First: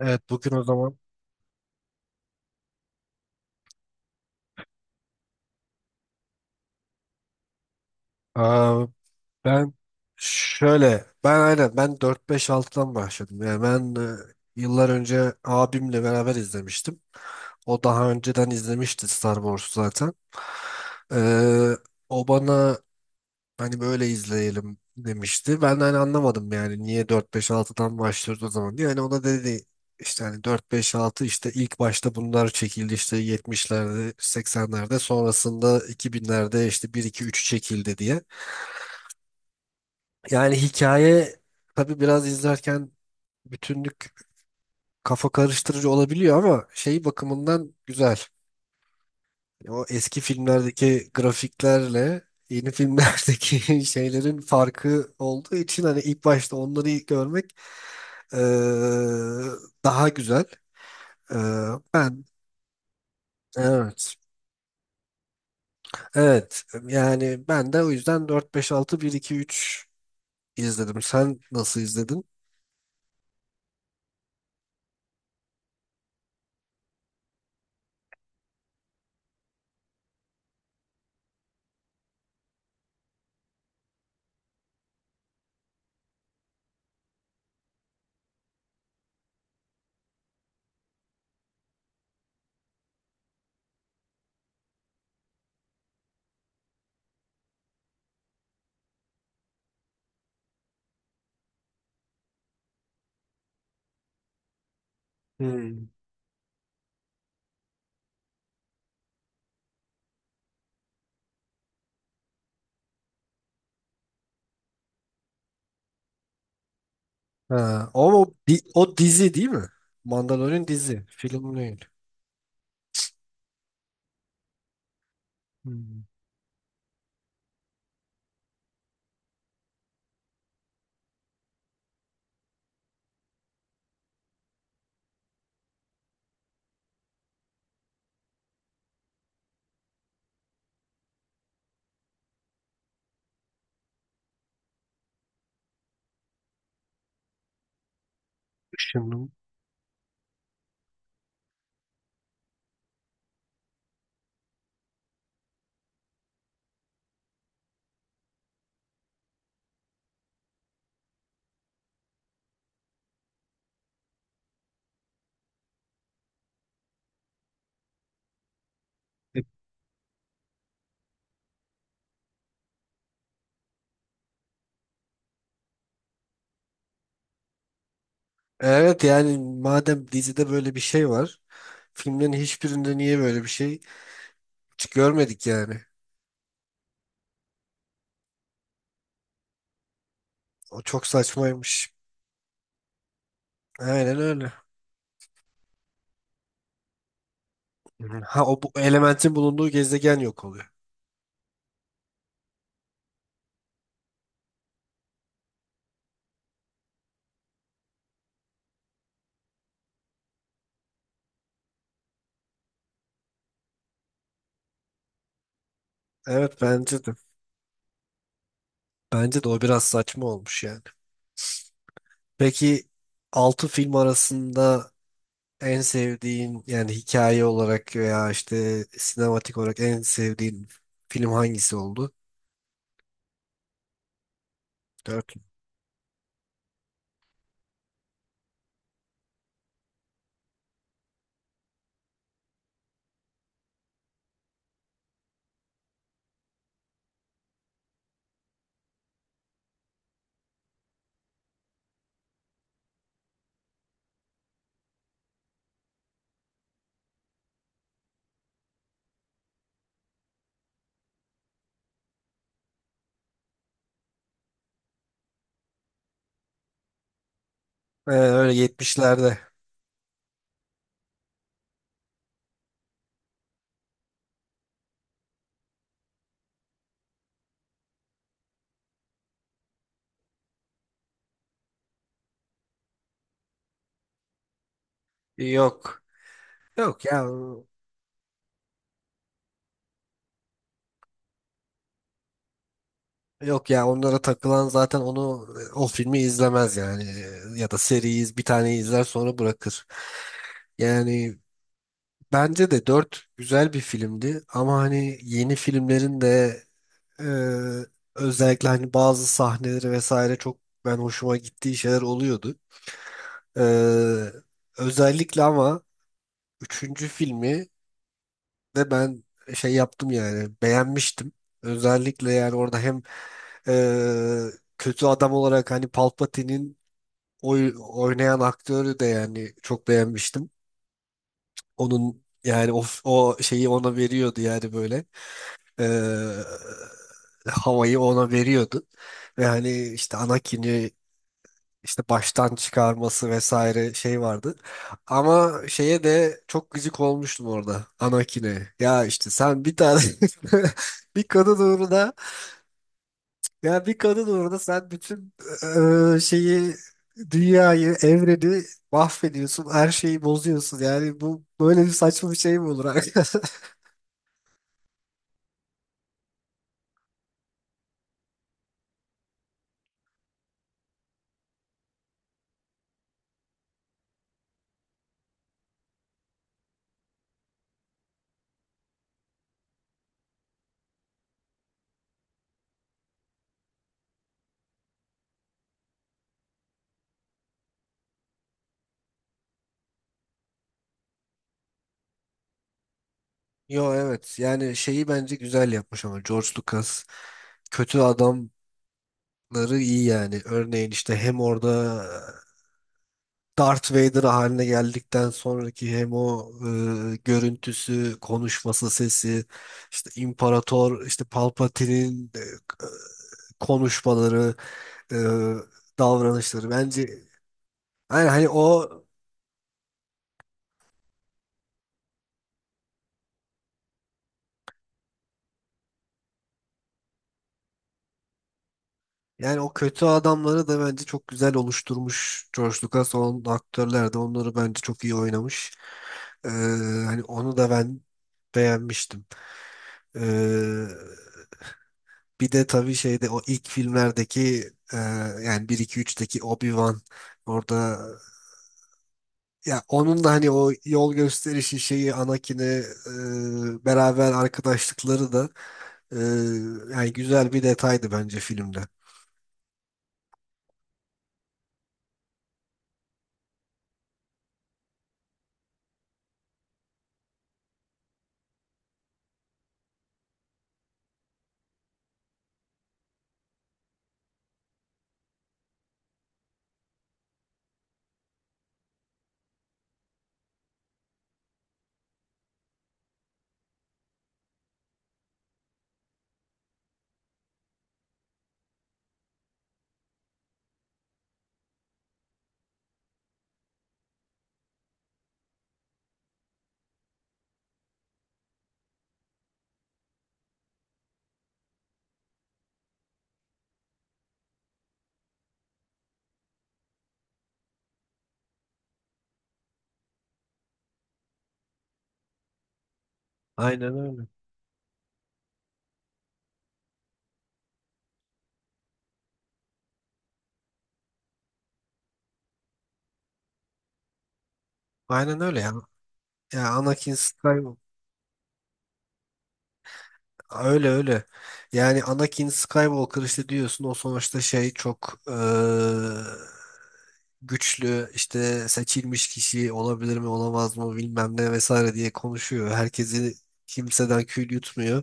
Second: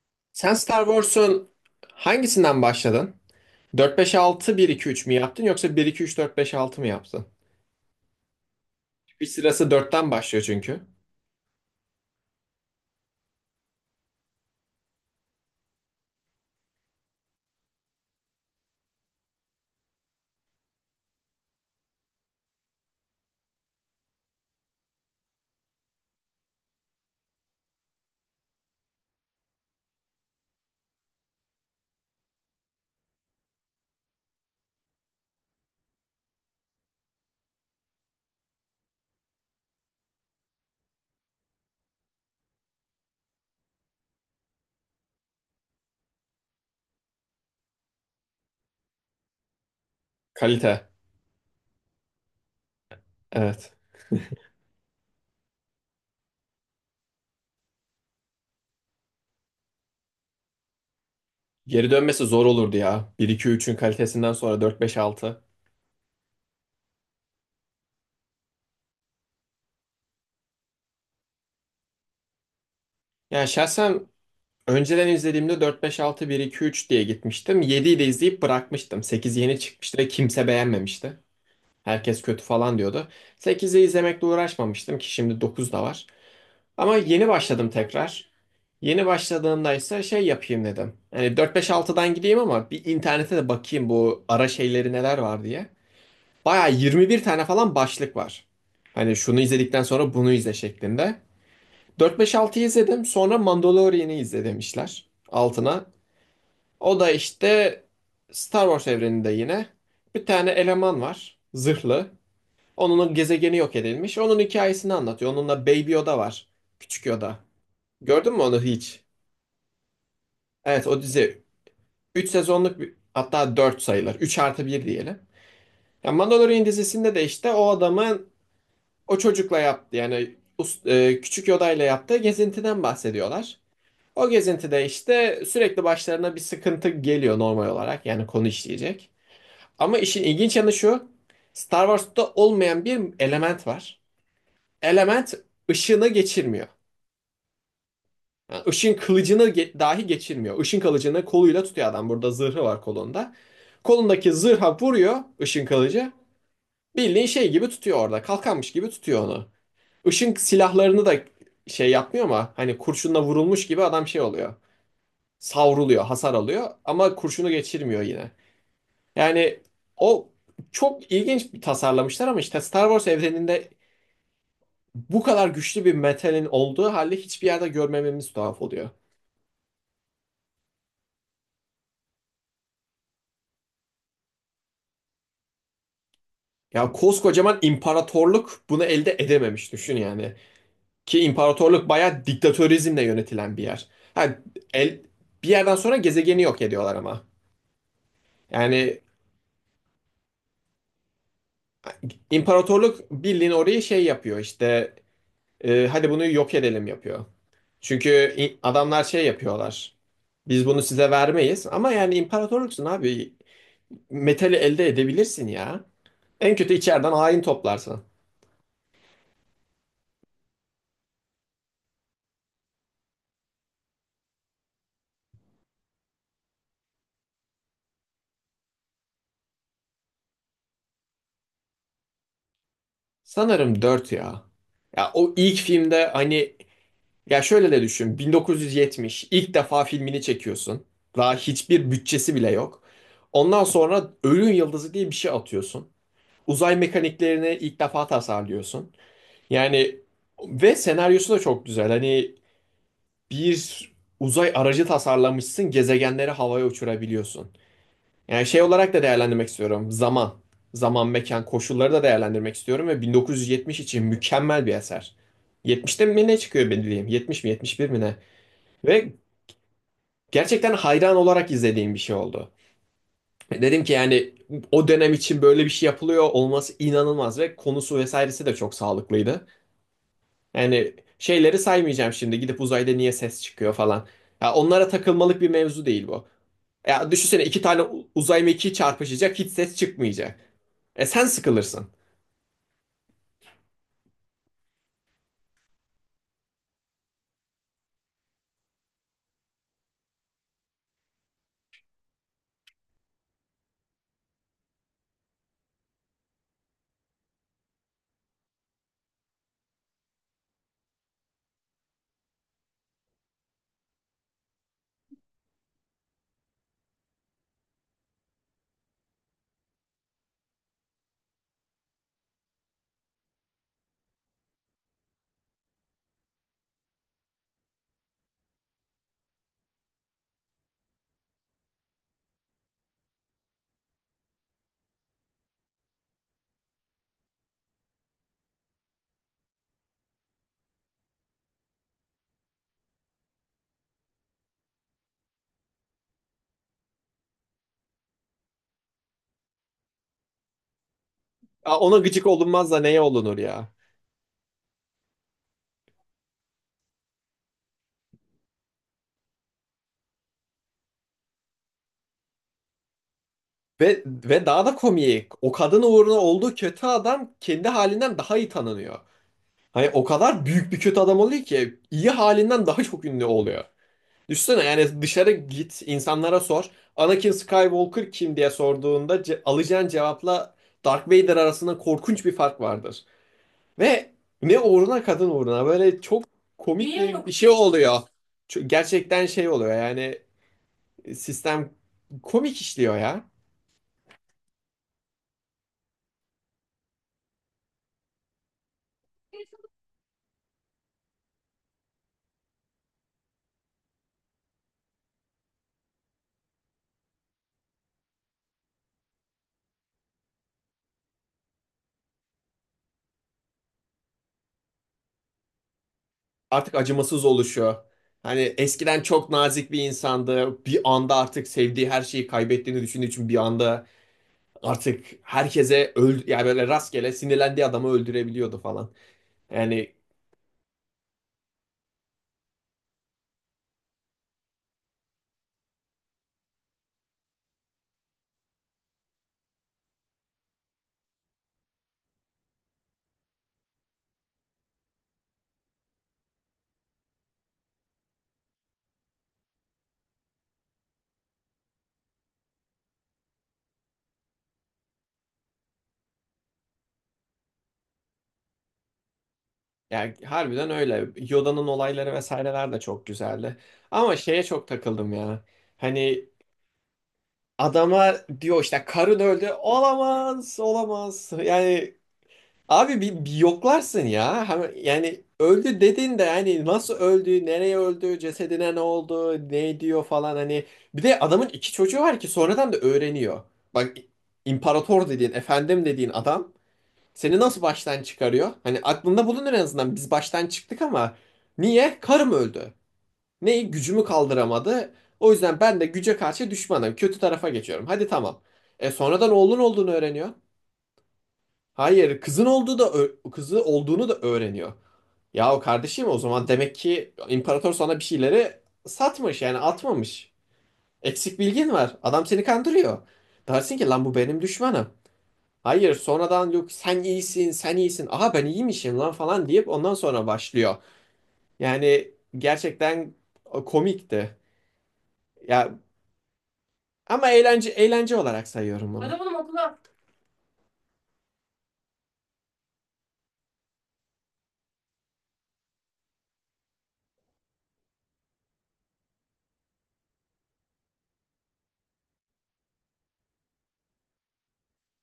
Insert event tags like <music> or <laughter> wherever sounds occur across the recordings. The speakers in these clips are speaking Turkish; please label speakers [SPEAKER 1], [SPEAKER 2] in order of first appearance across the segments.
[SPEAKER 1] Evet, bugün
[SPEAKER 2] Sen
[SPEAKER 1] o
[SPEAKER 2] Star
[SPEAKER 1] zaman.
[SPEAKER 2] Wars'un hangisinden başladın? Dört beş altı bir iki üç mü yaptın yoksa bir iki üç dört beş altı mı yaptın?
[SPEAKER 1] Aa,
[SPEAKER 2] Bir sırası
[SPEAKER 1] ben
[SPEAKER 2] dörtten başlıyor çünkü.
[SPEAKER 1] şöyle ben aynen ben dört beş 6'dan başladım. Yani ben, yıllar önce abimle beraber izlemiştim. O daha önceden izlemişti Star Wars'u zaten. Ee, O bana hani böyle izleyelim demişti. Ben de hani anlamadım yani niye dört beş altıdan başlıyoruz o zaman diye. Hani ona dedi işte hani dört beş altı işte ilk başta bunlar çekildi, işte 70'lerde, 80'lerde, sonrasında 2000'lerde işte bir iki 3 çekildi diye. Yani hikaye, tabii biraz izlerken bütünlük kafa karıştırıcı olabiliyor ama şey bakımından güzel. O eski
[SPEAKER 2] Kalite.
[SPEAKER 1] filmlerdeki grafiklerle yeni
[SPEAKER 2] Evet.
[SPEAKER 1] filmlerdeki <laughs> şeylerin farkı olduğu için hani ilk başta onları ilk görmek eee, daha güzel.
[SPEAKER 2] Geri
[SPEAKER 1] Ben
[SPEAKER 2] dönmesi zor olurdu ya. Bir iki üçün
[SPEAKER 1] evet.
[SPEAKER 2] kalitesinden sonra dört beş altı.
[SPEAKER 1] Evet. Yani ben de o yüzden dört beş altı bir iki üç izledim. Sen nasıl izledin?
[SPEAKER 2] Yani şahsen önceden izlediğimde 4 5 6 1 2 3 diye gitmiştim. 7'yi de izleyip bırakmıştım. 8 yeni çıkmıştı ve kimse beğenmemişti. Herkes kötü falan diyordu. 8'i izlemekle uğraşmamıştım ki şimdi 9 da var. Ama yeni başladım tekrar. Yeni başladığımda ise şey yapayım dedim. Yani 4 5 6'dan gideyim ama bir internete de bakayım bu ara şeyleri neler var diye. Baya 21 tane falan başlık var. Hani şunu izledikten sonra bunu izle şeklinde. 4 5 6'yı izledim. Sonra Mandalorian'ı izle demişler.
[SPEAKER 1] Hmm.
[SPEAKER 2] Altına o da işte Star Wars evreninde yine bir tane eleman var. Zırhlı. Onun gezegeni yok edilmiş. Onun hikayesini anlatıyor. Onunla Baby Yoda var. Küçük Yoda.
[SPEAKER 1] Ha, ama
[SPEAKER 2] Gördün
[SPEAKER 1] o,
[SPEAKER 2] mü onu
[SPEAKER 1] di- o
[SPEAKER 2] hiç?
[SPEAKER 1] dizi değil mi? Mandalorian
[SPEAKER 2] Evet, o
[SPEAKER 1] dizi,
[SPEAKER 2] dizi
[SPEAKER 1] film değil.
[SPEAKER 2] 3 sezonluk bir, hatta 4 sayılır. 3 artı bir diyelim.
[SPEAKER 1] Hmm.
[SPEAKER 2] Ya Mandalorian dizisinde de işte o adamın o çocukla yaptı yani küçük Yoda ile yaptığı gezintiden bahsediyorlar. O gezintide işte sürekli başlarına bir sıkıntı geliyor normal olarak yani konu işleyecek. Ama işin ilginç yanı şu. Star Wars'ta olmayan bir element var. Element ışını geçirmiyor. Yani ışın
[SPEAKER 1] Şimdi.
[SPEAKER 2] kılıcını dahi geçirmiyor. Işın kılıcını koluyla tutuyor adam. Burada zırhı var kolunda. Kolundaki zırha vuruyor ışın kılıcı. Bildiğin şey gibi tutuyor orada. Kalkanmış gibi tutuyor onu. Işın silahlarını da şey yapmıyor ama hani kurşunla vurulmuş gibi adam şey oluyor. Savruluyor, hasar alıyor ama kurşunu geçirmiyor yine. Yani o çok ilginç bir tasarlamışlar ama işte Star Wars evreninde bu kadar güçlü bir metalin olduğu halde hiçbir yerde görmememiz tuhaf oluyor.
[SPEAKER 1] Evet, yani madem dizide böyle bir şey var, filmlerin hiçbirinde niye böyle bir şey hiç görmedik yani.
[SPEAKER 2] Ya koskocaman imparatorluk bunu elde edememiş düşün yani.
[SPEAKER 1] O çok
[SPEAKER 2] Ki imparatorluk
[SPEAKER 1] saçmaymış.
[SPEAKER 2] bayağı diktatörizmle yönetilen bir yer.
[SPEAKER 1] Aynen
[SPEAKER 2] Ha,
[SPEAKER 1] öyle.
[SPEAKER 2] el, bir yerden sonra gezegeni yok ediyorlar ama.
[SPEAKER 1] Ha, o bu
[SPEAKER 2] Yani
[SPEAKER 1] elementin bulunduğu gezegen yok oluyor.
[SPEAKER 2] imparatorluk bildiğin orayı şey yapıyor işte, hadi bunu yok edelim yapıyor. Çünkü adamlar şey yapıyorlar. Biz bunu size vermeyiz. Ama yani imparatorluksun abi. Metali elde edebilirsin ya. En
[SPEAKER 1] Evet,
[SPEAKER 2] kötü
[SPEAKER 1] bence
[SPEAKER 2] içeriden
[SPEAKER 1] de.
[SPEAKER 2] hain toplarsın.
[SPEAKER 1] Bence de o biraz saçma olmuş yani. Peki, 6 film arasında en sevdiğin yani hikaye olarak veya işte sinematik olarak en sevdiğin film hangisi oldu?
[SPEAKER 2] Sanırım 4 ya. Ya o
[SPEAKER 1] 4.
[SPEAKER 2] ilk filmde hani ya şöyle de düşün. 1970, ilk defa filmini çekiyorsun. Daha hiçbir bütçesi bile yok. Ondan sonra Ölüm Yıldızı diye bir şey atıyorsun. Uzay mekaniklerini ilk defa tasarlıyorsun. Yani ve senaryosu da çok güzel. Hani bir uzay aracı tasarlamışsın, gezegenleri havaya uçurabiliyorsun. Yani şey olarak da değerlendirmek istiyorum. Zaman, mekan, koşulları da değerlendirmek istiyorum ve 1970 için mükemmel bir eser. 70'te mi ne çıkıyor bildiğim? 70 mi 71 mi ne?
[SPEAKER 1] Öyle,
[SPEAKER 2] Ve
[SPEAKER 1] 70'lerde.
[SPEAKER 2] gerçekten hayran olarak izlediğim bir şey oldu. Dedim ki yani o dönem için böyle bir şey yapılıyor olması inanılmaz ve konusu vesairesi de çok sağlıklıydı. Yani şeyleri saymayacağım şimdi, gidip uzayda niye ses çıkıyor falan. Ya onlara takılmalık bir mevzu
[SPEAKER 1] Yok.
[SPEAKER 2] değil bu.
[SPEAKER 1] Yok
[SPEAKER 2] Ya
[SPEAKER 1] ya.
[SPEAKER 2] düşünsene, iki tane uzay mekiği çarpışacak hiç ses çıkmayacak. E sen sıkılırsın.
[SPEAKER 1] Yok ya, onlara takılan zaten o filmi izlemez yani. Ya da bir tane izler, sonra bırakır. Yani bence de 4 güzel bir filmdi ama hani yeni filmlerin de, e, özellikle hani bazı sahneleri vesaire, çok ben hoşuma gittiği şeyler oluyordu. E, Özellikle ama üçüncü filmi de ben şey yaptım yani beğenmiştim. Özellikle yani orada hem e, kötü adam olarak hani Palpatine'in oynayan aktörü de yani çok beğenmiştim. Onun yani o şeyi ona veriyordu yani böyle, eee, havayı ona veriyordu. Ve hani işte Anakin'i işte baştan çıkarması vesaire şey vardı. Ama şeye de çok gıcık olmuştum orada, Anakin'e. Ya işte sen bir tane <laughs> bir kadın
[SPEAKER 2] Ya ona
[SPEAKER 1] uğruna,
[SPEAKER 2] gıcık olunmaz da neye olunur ya?
[SPEAKER 1] ya bir kadın orada sen bütün şeyi, dünyayı, evreni mahvediyorsun, her şeyi bozuyorsun. Yani bu böyle bir saçma bir şey mi olur arkadaş? <laughs>
[SPEAKER 2] Ve daha da komiği, o kadın uğruna olduğu kötü adam kendi halinden daha iyi tanınıyor. Hani o kadar büyük bir kötü adam oluyor ki iyi halinden daha çok ünlü oluyor. Düşünsene yani, dışarı git, insanlara sor. Anakin Skywalker kim diye sorduğunda alacağın cevapla Darth Vader arasında korkunç bir fark vardır. Ve ne uğruna, kadın uğruna, böyle çok komik. Niye bir yok, şey yok oluyor. Gerçekten şey oluyor yani, sistem komik işliyor ya.
[SPEAKER 1] Yo, evet yani şeyi bence güzel yapmış ama George Lucas kötü adamları iyi yani. Örneğin işte hem orada, Darth Vader haline geldikten sonraki, hem o, görüntüsü, konuşması, sesi, işte İmparator, işte Palpatine'in, konuşmaları, e, davranışları.
[SPEAKER 2] Artık
[SPEAKER 1] Bence
[SPEAKER 2] acımasız oluşuyor.
[SPEAKER 1] yani
[SPEAKER 2] Hani
[SPEAKER 1] hani o
[SPEAKER 2] eskiden çok nazik bir insandı. Bir anda artık sevdiği her şeyi kaybettiğini düşündüğü için bir anda artık herkese öl yani, böyle rastgele sinirlendiği adamı öldürebiliyordu falan.
[SPEAKER 1] yani o
[SPEAKER 2] Yani
[SPEAKER 1] kötü adamları da bence çok güzel oluşturmuş George Lucas. O aktörler de onları bence çok iyi oynamış. E, Hani onu da ben beğenmiştim. E, Bir de tabii şeyde o ilk filmlerdeki, yani bir 2 üçteki Obi-Wan orada, ya onun da hani o yol gösterişi şeyi Anakin'e, e, beraber arkadaşlıkları da, e, yani güzel bir detaydı bence filmde.
[SPEAKER 2] yani harbiden öyle. Yoda'nın olayları vesaireler de çok güzeldi. Ama şeye çok takıldım ya. Hani adama diyor işte karın öldü. Olamaz, olamaz. Yani abi bir yoklarsın ya. Yani öldü dedin de yani nasıl öldü, nereye öldü, cesedine ne oldu, ne diyor falan hani. Bir de adamın iki çocuğu var ki sonradan da öğreniyor. Bak, imparator dediğin, efendim dediğin adam seni nasıl baştan çıkarıyor? Hani aklında bulunur en azından, biz baştan çıktık ama niye? Karım öldü. Neyi? Gücümü kaldıramadı. O yüzden ben de güce karşı düşmanım. Kötü tarafa geçiyorum. Hadi tamam. E sonradan oğlun olduğunu öğreniyor. Hayır, kızın olduğu da kızı olduğunu da öğreniyor. Yahu kardeşim, o zaman demek ki imparator sana bir şeyleri satmış yani atmamış. Eksik bilgin var. Adam seni kandırıyor. Dersin ki
[SPEAKER 1] Aynen
[SPEAKER 2] lan bu
[SPEAKER 1] öyle.
[SPEAKER 2] benim düşmanım. Hayır, sonradan yok sen iyisin, sen iyisin. Aha ben iyiymişim lan falan deyip ondan sonra başlıyor. Yani gerçekten komikti.
[SPEAKER 1] Aynen öyle ya.
[SPEAKER 2] Ya
[SPEAKER 1] Ya Anakin
[SPEAKER 2] ama eğlence,
[SPEAKER 1] Skywalker.
[SPEAKER 2] eğlence olarak sayıyorum bunu. Adamın okula.
[SPEAKER 1] Öyle öyle. Yani Anakin Skywalker işte diyorsun o sonuçta şey çok güçlü işte seçilmiş kişi olabilir mi olamaz mı bilmem ne vesaire diye konuşuyor. Kimseden kül yutmuyor.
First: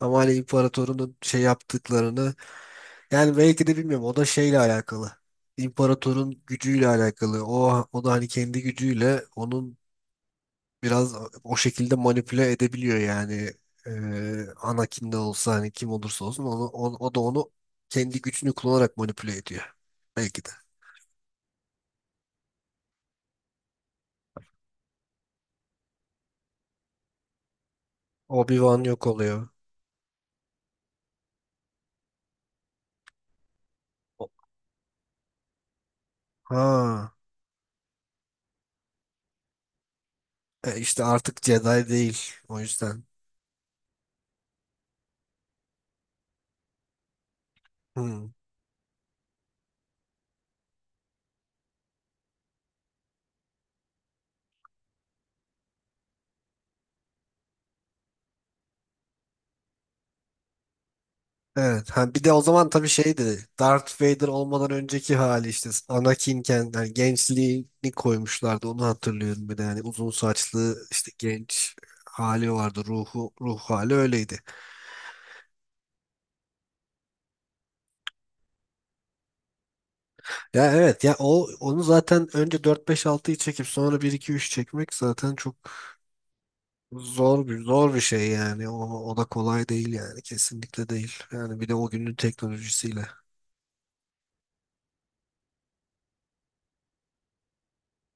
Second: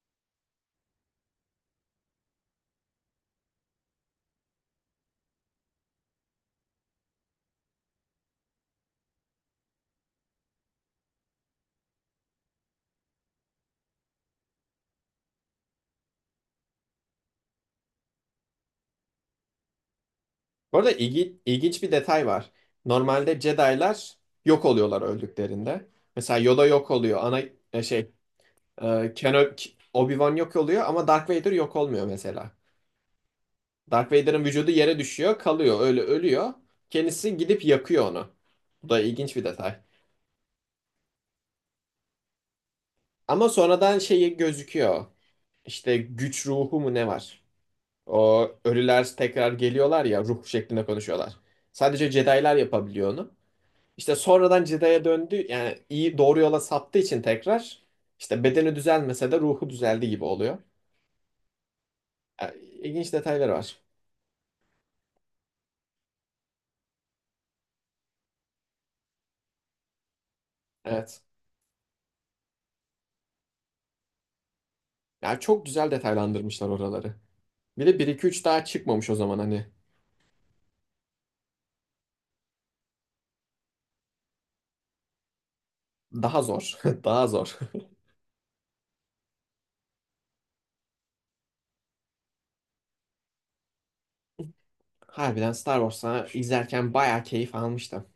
[SPEAKER 1] Ama hani imparatorunun şey yaptıklarını, yani belki de bilmiyorum, o da şeyle alakalı. İmparatorun gücüyle alakalı. O da hani kendi gücüyle onun biraz o şekilde manipüle edebiliyor yani. Anakin de olsa hani kim olursa olsun onu, o da onu kendi gücünü kullanarak manipüle ediyor belki de.
[SPEAKER 2] Bu arada ilginç bir detay var. Normalde Jedi'lar yok oluyorlar öldüklerinde. Mesela Yoda yok oluyor. Ana e, şey e,
[SPEAKER 1] Obi-Wan yok oluyor.
[SPEAKER 2] Keno- K- Obi-Wan yok oluyor ama Darth Vader yok olmuyor mesela. Darth
[SPEAKER 1] O-
[SPEAKER 2] Vader'ın vücudu yere düşüyor, kalıyor, öyle ölüyor.
[SPEAKER 1] Ha,
[SPEAKER 2] Kendisi gidip yakıyor onu. Bu da ilginç bir detay.
[SPEAKER 1] işte artık Jedi değil o yüzden.
[SPEAKER 2] Ama sonradan şeyi gözüküyor. İşte güç ruhu mu ne var?
[SPEAKER 1] Hmm.
[SPEAKER 2] O ölüler tekrar geliyorlar ya, ruh şeklinde konuşuyorlar. Sadece Jedi'lar yapabiliyor onu. İşte sonradan cidaya döndü yani, iyi doğru yola saptığı için tekrar işte bedeni düzelmese de ruhu düzeldi gibi oluyor.
[SPEAKER 1] Evet. Ha, bir de o
[SPEAKER 2] Yani
[SPEAKER 1] zaman tabii
[SPEAKER 2] ilginç
[SPEAKER 1] şeydi.
[SPEAKER 2] detayları var.
[SPEAKER 1] Darth Vader olmadan önceki hali işte Anakin'ken, yani gençliğini koymuşlardı. Onu hatırlıyorum bir de, yani uzun saçlı işte
[SPEAKER 2] Evet.
[SPEAKER 1] genç hali vardı. Ruh hali öyleydi.
[SPEAKER 2] Yani çok güzel detaylandırmışlar oraları. Bir de 1-2-3 daha çıkmamış o zaman hani.
[SPEAKER 1] Ya evet ya, o onu zaten önce 4 5 altıyı çekip sonra bir 2 3 çekmek zaten çok
[SPEAKER 2] Daha zor. <laughs> Daha
[SPEAKER 1] zor bir
[SPEAKER 2] zor.
[SPEAKER 1] zor bir şey yani. O da kolay değil yani, kesinlikle değil. Yani bir de o günün teknolojisiyle.
[SPEAKER 2] Harbiden Star Wars'a izlerken bayağı keyif almıştım.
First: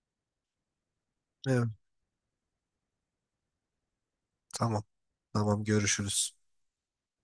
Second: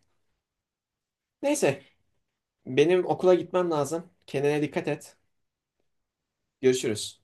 [SPEAKER 1] Evet,
[SPEAKER 2] Neyse, benim okula gitmem lazım. Kendine
[SPEAKER 1] tamam.
[SPEAKER 2] dikkat et.
[SPEAKER 1] Tamam, görüşürüz.
[SPEAKER 2] Görüşürüz.